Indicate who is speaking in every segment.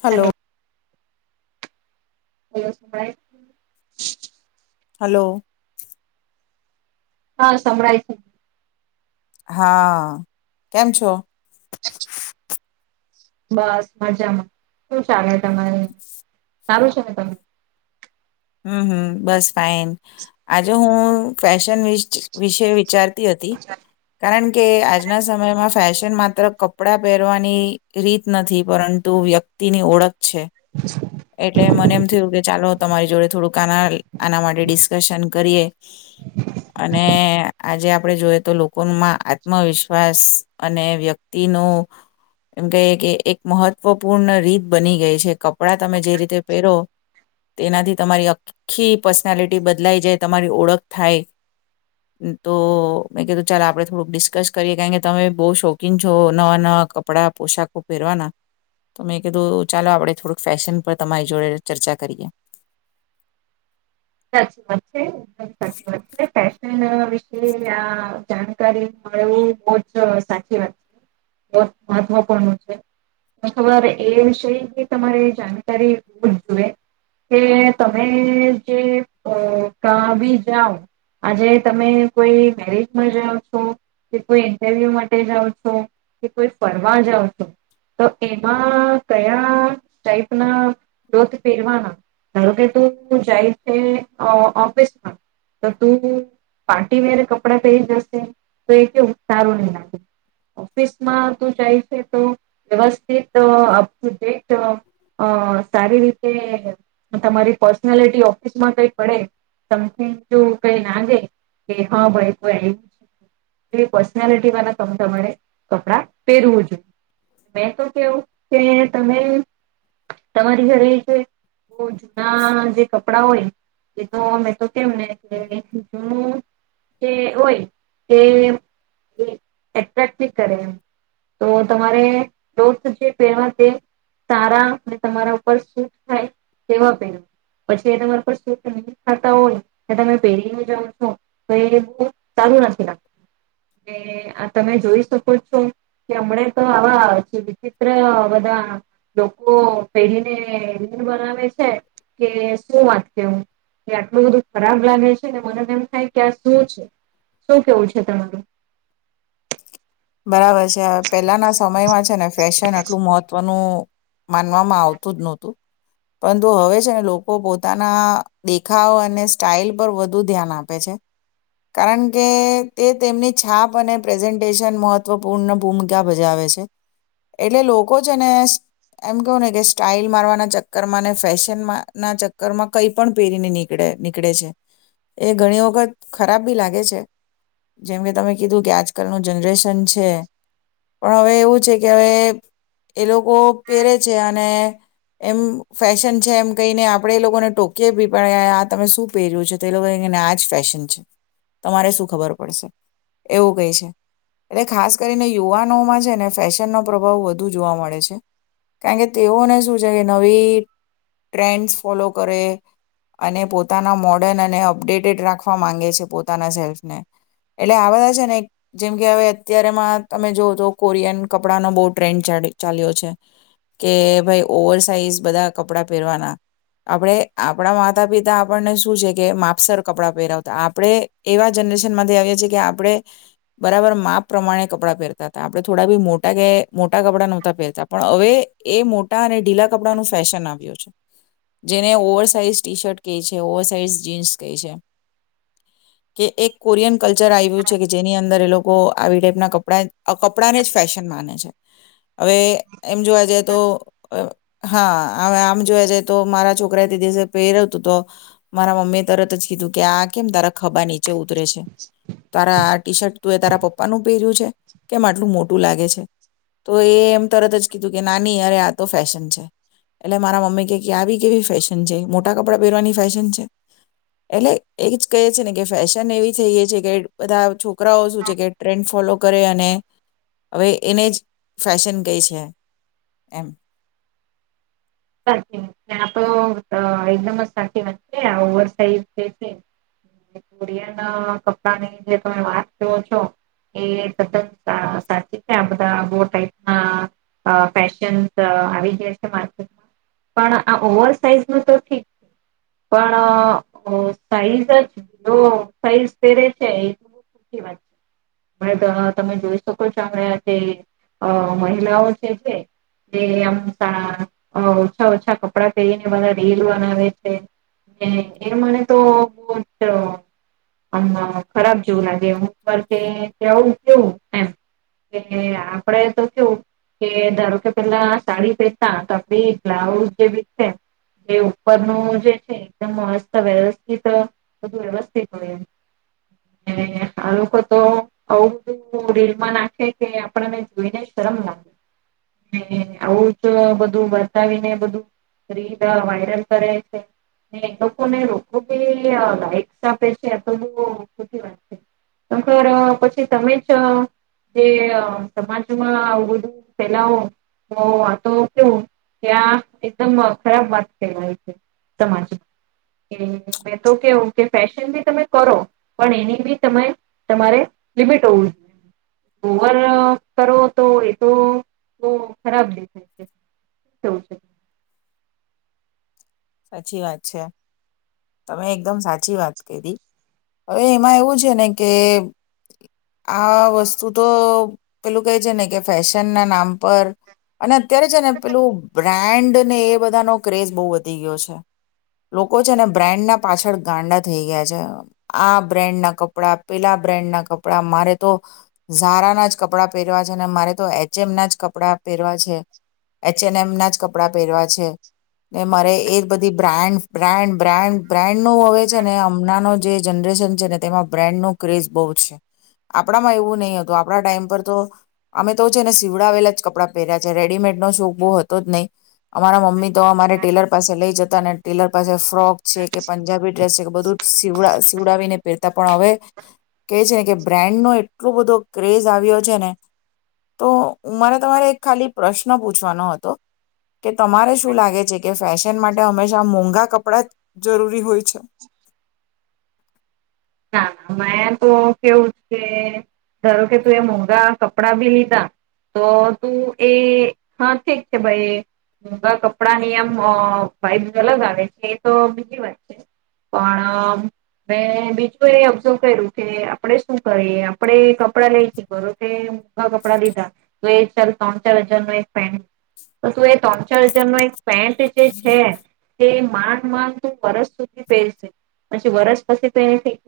Speaker 1: ચાલો.
Speaker 2: Hello hello [inaudible]
Speaker 1: hello.
Speaker 2: હા સંભરાય છે.
Speaker 1: હા કેમ છો?
Speaker 2: [inaudible] બસ મજામાં. શું ચાલે? તમારે. સારું છે તમે?
Speaker 1: હમ્મ હમ્મ બસ ફાઈન આજે હું ફશ ન વિશે વિચારતી હતી કારણ કે આજના સમયમાં ફેશન માત્ર કપડાં પહેરવાની રીત નથી પરંતુ વ્યક્તિની ઓળખ છે. એટલે મને એમ થયું કે ચાલો તમારી જોડે થોડુંક આના આના માટે ડિસ્કશન કરીએ. અને આજે આપણે જોઈએ તો લોકોમાં આત્મવિશ્વાસ અને વ્યક્તિ નુ એમ કહીએ કે એક મહત્વપૂર્ણ રીત બની ગઈ છે. કપ કડા તમે જે રીતે પહેરો. તેનાથી તમારી આખી પર્સનાલિટી બદલાઈ જાય તમારી ઓળખ થાય તો મેં કીધું ચાલો આપણે થોડુંક ડિસ્કસ કરીએ કારણ કે તમે બહુ શોખીન છો નવા નવાં કપડાં પોશાકો પહેરવાના તો મેં કીધું ચાલો આપણે થોડુંક ફેશન પર તમારી જોડે ચર્ચા કરીએ.
Speaker 2: સાચી વાત છેમ સાચી વાત છે ફેશન વિશે આ જાણકારી મળવું બહ જ સાચી વાત છે બ જ મહત્વપૂર્ણ છે ખબર એ વિષ તમારે જાણકારી હોવું જ જોઈએ કે તમે ત બી જાઓ આજે તમે કોઈ મેરેજમાં જાઓ છો કે કોઈ ઇન્ટરવ્યુ માટે જાઓ છો કે કોઈ ફરવા જાઓ છો તો એમાં કયા ટાઈપ ના ગ્રોથ પહેરવાના ધારો કે તું જય તે અ ઓફિસ માં તું પાર્ટીવેર કપડા પરી જશે તો એ કેવું સારું નહી લાગે, ઓફિસમાં તું જાય છે તો વ્યવસ્થિત અપ ટુ ડેટ અ સારી રીતે તમારી પર્સનાલિટી [unintelligible] કય પડે સમિંગ જો કઈ નાગે કે હા ભાઈ કોઈ આવ્યું છે પર્સનાલિટી વાળ તમારે કપડા પહેરવું જોઈએ મેં તો કેવું કે તમે તમારી ઘરે છે જૂના જે કપડાં હોય એ તો અમે તો કેમને કે જૂનું જે હોય તે એટ્રેક્ટ ની કરે એમ તો તમારે [unintelligible] પહેરવા સારા અને તમારા ઉપર સટ થાય તેવા પહેર. પછી એના ઉપર શૂટ નહીં થતા હોય ને તમે પહેરીને જાવ છો તો એ હું સારું નથી લાગતુ ને આ તમે જોઈ શકો છો કે હમણા તો આવા વિચિત્ર બધા લોકો પહેરીને રીણ બનાવે છે કે શું વાત કેવું. એ આટલું બધું ખરાબ લાગે છે ને મને એમ થાય કે આ શું છે. શું કેવું છે તમારું?
Speaker 1: બરાબર છે પહેલાંના સમયમાં છે ને ફેશન આટલું મહત્ત્વનું માનવામાં આવતું જ નહોતું પરંતુ હવે છે ને લોકો પોતાના દેખાવ અને સ્ટાઈલ પર વધુ ધ્યાન આપે છે. કારણ કે તે તેમની છાપ અને પ્રેઝન્ટેશન મહત્વપૂર્ણ ભૂમિકા ભજાવે છે. એટલે લોકો છે ને એમ કેવું ને કે સ્ટાઈલ મારવાના ચક્કર માં ને ફેશન ના ચક્કર માં કઈ પણ પહેરીને નીકળે નીકળે છે. એ ઘણી વખત ખરાબ બી લાગે છે જેમકે તમે કીધું કે આજકાલનું જનરેશન છે પણ હવે એવું છે કે હવે એ લોકો પહેરે છે અને એમ ફેશન છે એમ કહીને આપ આપણે એ લોકોને ટોકી ભી પડ આ તમે શું પહેર્યું છે તો એ લોકોને આજ ફેશન છે તમારે શું ખબર પડશે એવું કઈ છે. એટલે ખાસ કરીને યુવાનોમાં છે ને ફેશનનો પ્રભાવ વધુ જોવા મળે છે કારણ કે તેઓને શું છે કે નવી ટ્રેન્ડસ ફોલો કરે અને પોતાના મોડર્ન અને અપડેટેડ રાખવા માંગે છે પોતાના સેલ્ફને એટલે આ બધા છે ને જેમકે હવે અત્યારેમાં તમે જોવઓ તો કોરિયન કપડાનો બહુ ટ્રેન્ડ ચાલ્યો છે કે ભાઈ ઓવર સાઇઝ બધા કપડાં પહેરવાના આપણે આપણા માતા પિતા આપણને શું છે કે માપસર કપડાં પહેરવતા આપણે એવા જનરેશન માંથી આવીએ છીએ કે આપણે બરાબર માપ પ્રમાણે કપડાં પહેરતા હતા આપણે થોડા બી મોટા કે મોટા કપડા નહોતા પહેરતા પણ હવે એ મોટા અને ઢીલા કપડા ન ફેશન આવ્યું છે જેને ઓવર સાઇઝ ટી શર્ટ કહી છે. ઓવર સાઇઝ જીન્સ કહી છે. કે એક કોરિયન કલ્ચર આવ્યું છે, કે જેની અંદર એ લોકો આવી ટાઈપના કપડા કપડાને જ ફેશન માને છે. હવે એમ જોવા જાય તો [unintelligible] હા આ આમ જોયા જાય તો મારા છોકરા એ તે દિવસે પહેરવતું તો મારા મમ્મી એ તરત જ કીધું કે આ કેમ તારા ખબાની ચે ઉતરે છે. તારા આ ટીશર્ટ તું એ તારા પપ્પાનું પહેર્યું છે. કેમ આટલું મોટું લાગે છે, તો એ એમ તરત જ કીધું કે નાની અરે આ તો ફેશન છે, એટલે મારા મમ્મી કે કે આવી કેવી ફેશન છે, મોટા કપડા પહેરવાની ફેશન છે. એટલે એ જ કહે છે, ને કે ફેશન એવી થઈ ગઈ છે, કે બધા છો રાઓ શું છે, કે ટ્રેન્ડ ફોલો કરે હવે એને જ ફેશન ક છે, એમ.
Speaker 2: સાચી આપ એકદમ જ સાચી વાત છે, આ ઓવર સાઇઝ જે છે, કોરિયન કપડાની જે તમે વાત કરો છો એ તદ્દન સાચી છે, આ બધા બો ટાઈપ ના ફેશન આવી જાય છે. પણ આ ઓવર સાઇઝ ન તો ઠીક છે, પણ સાઈઝ જ લો સાઈઝ પેરે છે, એ બી વાત છે, તમે જોઈ શકો છો અણા જે અ મહિલાઓ છે, જે આમ અ ઓછા ઓછા કપડાં પહેરીને બધા રીલ બનાવે છે, ને એ મને તો બહ જ આમ ખરાબ જેવું લાગે હુંર કે કેવું એમ કે આપડે તો કેવું કે ધારો કે પેલા સાડી પહેરતા બી બ્લાઉઝ જે બી છે, એ ઉપરનું જે છે, એકદમ મસ્ત વ્યવસ્થિત બધું વ્યવસ્થિત હોય એ આ લોકો તો આવું બધું રીલમાં નાખે કે આપણેને જોઈને શરમ લાગે આવું જું બતાવીને બધું રીલ વાયરલ કરે છે, ને એ લોકોને લ આપે છે, આ તો બ ખી વાત છેર પછી તમે જ જે સમાજમાં આવ બધું ફેલાવો આ તો કેઉ કે આ એકદમ ખરાબ વાત થવાય છે તમારી સમાજમાં કે મે તો કેવું કે ફેશન બી તમે કરો પણ એની બી તમે તમારે મર્યાદા હો જોઈએ ઓવર કરો તો એ તો બહ ખરાબ દેખાય છે. [unintelligible]
Speaker 1: સાચી વાત છે, તમે એકદમ સાચી વાત કધી હવે એમાં એવું છે, ને કે આ વસ્તુ તો પેલું કહે છે, ને કે ફેશન ના નામ પર અને તત્યારે છેને પેલું બ્રાન્ડ ને એ બધા નો ક્રેઝ બહુ વધી ગયો છે લોકો છે, ને બ્રાન્ડ ના પાછળ ગાંડા થઈ ગયા છે, આ બ્રેન્ડ ના કપડા પેલા બ્રન્ડ ના કપડા મારે તો ઝારાના જ કપડાં પહેરવા છે, મારે તો એચ એમ ના જ કપડા પહેરવા છે, એચ એન એમ ના જ કપડાં પહેરવા છે. ને મારે એ જ બધી બ્રાન્ડ બ્રાન્ડ બ્રાન્ડ બ્રાન્ડ નું હવે છે, ને હમણાં ન જે જનરેશન છે, ને તેમાં બ્રાન્ડ ન ક્રેઝ બહુ છે, આપણામાં એવું નહીં હતું આપણા ટાઈમ પર તો અમે તો છે, ને સીવડાવેલા જ કપડાં પહેર્યા છે, રેડીમેડ નો શોક બહુ હતો જ નહીં અમારા મમ્મી તો અમારે ટેલર પાસે લઈ જતા અને ટટેલર પાસે ફ્રોક છે, કે પંજાબી ડ્રેસ છે, કે બધું જ સીવડાવીને પહેર પણ હવે કે છે, ને કે બ્રાન્ડ નો એટલો બધો ઘેલછા આવ્યો છેને તોમારે તમારે એક ખાલી પ્રશ્ન પૂછવાનો હતો કે તમારે શું લાગે છે, કે ફેશન માટે હંમેશા મોંઘા કપડા જરૂરી હોય છે.
Speaker 2: ના મેં તો કેવું છે, કે ધારો કે તું એ મોંઘા કપડા બી લીધા તો તું એ હા ઠીક છે, ભાઈ મોંઘા કપડા ની આમ ભાઈ બ અલગ આવે છે, એ તો બીજી વાત છે, પણ મે બીજું એને ઓબ્ઝર્વ કર્યું કે આપડણે શું કરીએ આપણે કપડા લઈ શી કરું કે કપડા લીધા તું એ ચાલ ત્રણ ચાર હજાર નો એક ફે તું એ ત્રણ ચાર હજાર નો એક [inaudible] પેન્ટ જે છે, તે માન માન તો વરસ સુધી પહેરશે પછી વરસ પછી પહેર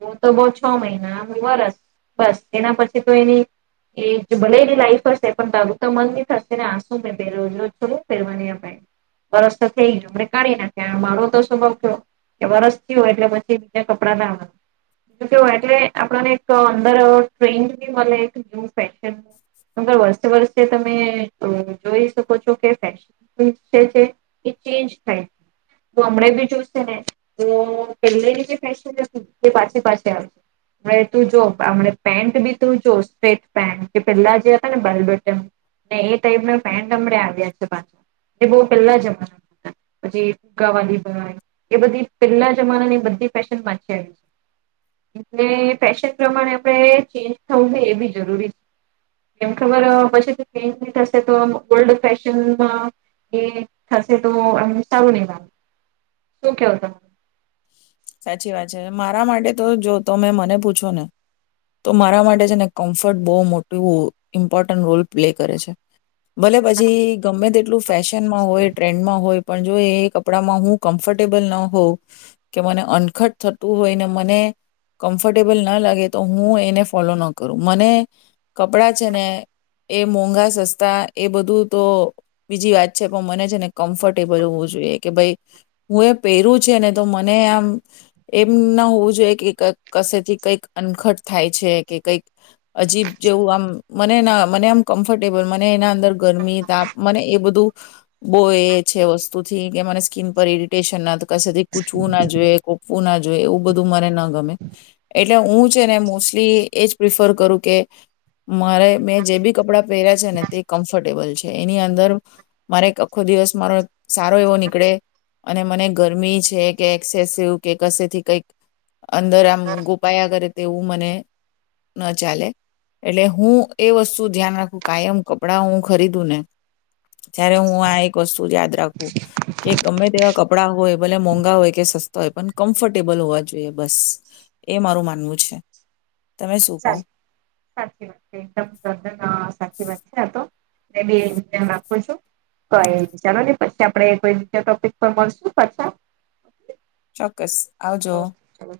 Speaker 2: હું તો બઉ છ મહિનામ વરસ બસ એના પછી તો એની એ ભલેલી લાઈફ હશે પણ તારું તો મન ની થશે ને આસું મેં રજ રોજ છોું ફેરવાની વરસ તો થઈ ગયું હમને કાઢી નાખ્યા મારો તો સ્વભાવ થયો કે વરસ થયો એટલે પછી કપડા ધવા કે એટલે આપણને એક અંદર ટ્રેન્ડ બી મળે એક ન્યુ ફેશનર વર્ષ વર્ષે તમે જોઈ શકો છો કે ફેશન જે છે, એ ચેન્જ થાય છે, તો હમ બી જોશે ને તો પ [inaudible] પાછ પાછ આવ હ તું જોમ પેન્ટ બી તું જો સ્ટટ પેન્ટ કે પેલા જે હતા ને બેલ બટન ને એ ટાઈપ ના પેન્ટ અમ આવ્યા છે, પાછા બહ પેલા જમાના હતા પછી ફગાવાલી ભાઈ એ બધી પેલા જમાના ની બધી [inaudible] ેશન છે, એ ફેશન પ્રમાણે આપણે ચેન્જ થવું છે, એ બી જરૂરી છે, એમ ખબર પછી ચેન્જ ન થશે તો ઓલ્ડ ફેશનમાં એ થશે તો એમ સારું નહી લાગે શું કેવું તમા
Speaker 1: સાચી વાત છે, મારા માટે તો જો તમે મને પૂછો ને તો મારા માટે છે, ને કમ્ફર્ટ તો બહુ મોટું મહત્વપૂર્ણ ભૂમિકા પ્લે કરે છે, ભલે પછી ગમે તેટલું ફેશન માં હોય ટ્રેન્ડમાં હોય પણ જો એ કપડામાં હું કમ્ફર્ટેબલ ન હોઉં. કે મને અનખટ થતું હોય ને મને કમ્ફર્ટેબલ ના લાગે તો હું એને ફોલો ન કરું. મને કપડાં છે ને એ મોંઘા સસ્તા એ બધું તો બીજી વાત છે. પણ મને છે ને કમ્ફર્ટેબલ હોવું જોઈએ કે ભાઈ હું એ પહેરું છે ને તો મને આમ એમ ના હોવું જોઈએ કે કશેથી કંઈક અનખટ થાય છે. કે કંઈક અજીબ જેવું આમ મને ના મને આમ કમ્ફર્ટેબલ મને એના અંદર ગરમી તાપ મને એ બધું બહુ એ છે વસ્તુથી કે મને સ્કીિન પર ઇરિટેશન ના તો કથી કૂછવું ના જોઈએ, કોપવું ના જોઈએ એવું બધું મને ના ગમે. એટલે હું છે ને મોસ્ટલી એ જ પ્રિફર કરું કે મારે મેં જે બી કપડાં પહેર્યા છે ને તે કમ્ફર્ટેબલ છે. એની અંદર મારે આખો દિવસ મારો સારો એવો નીકળે. અને મને ગરમી છે છે કે એક્સેસિવ કે કશેથી કંઈક. અંદર આમ ગોપાયા કરે. તેવું મને ન ચાલે એટલે. હું એ વસ્તુ ધ્યાન રાખું કાયમ કપડાં હું ખરીદું ને ત્યારે હું આ એક વસ્તુ યાદ રાખું કે ગમે તેવા કપડાં હોય ભલે હોય કે સસ્તા હોય પણ કમ્ફર્ટેબલ હોવા જોઈએ બસ. એ મારું માનવું છે. તમે શું કહો
Speaker 2: [inaudible] [inaudible]
Speaker 1: ચોક્કસ આવજો.
Speaker 2: ઓકે ચાલો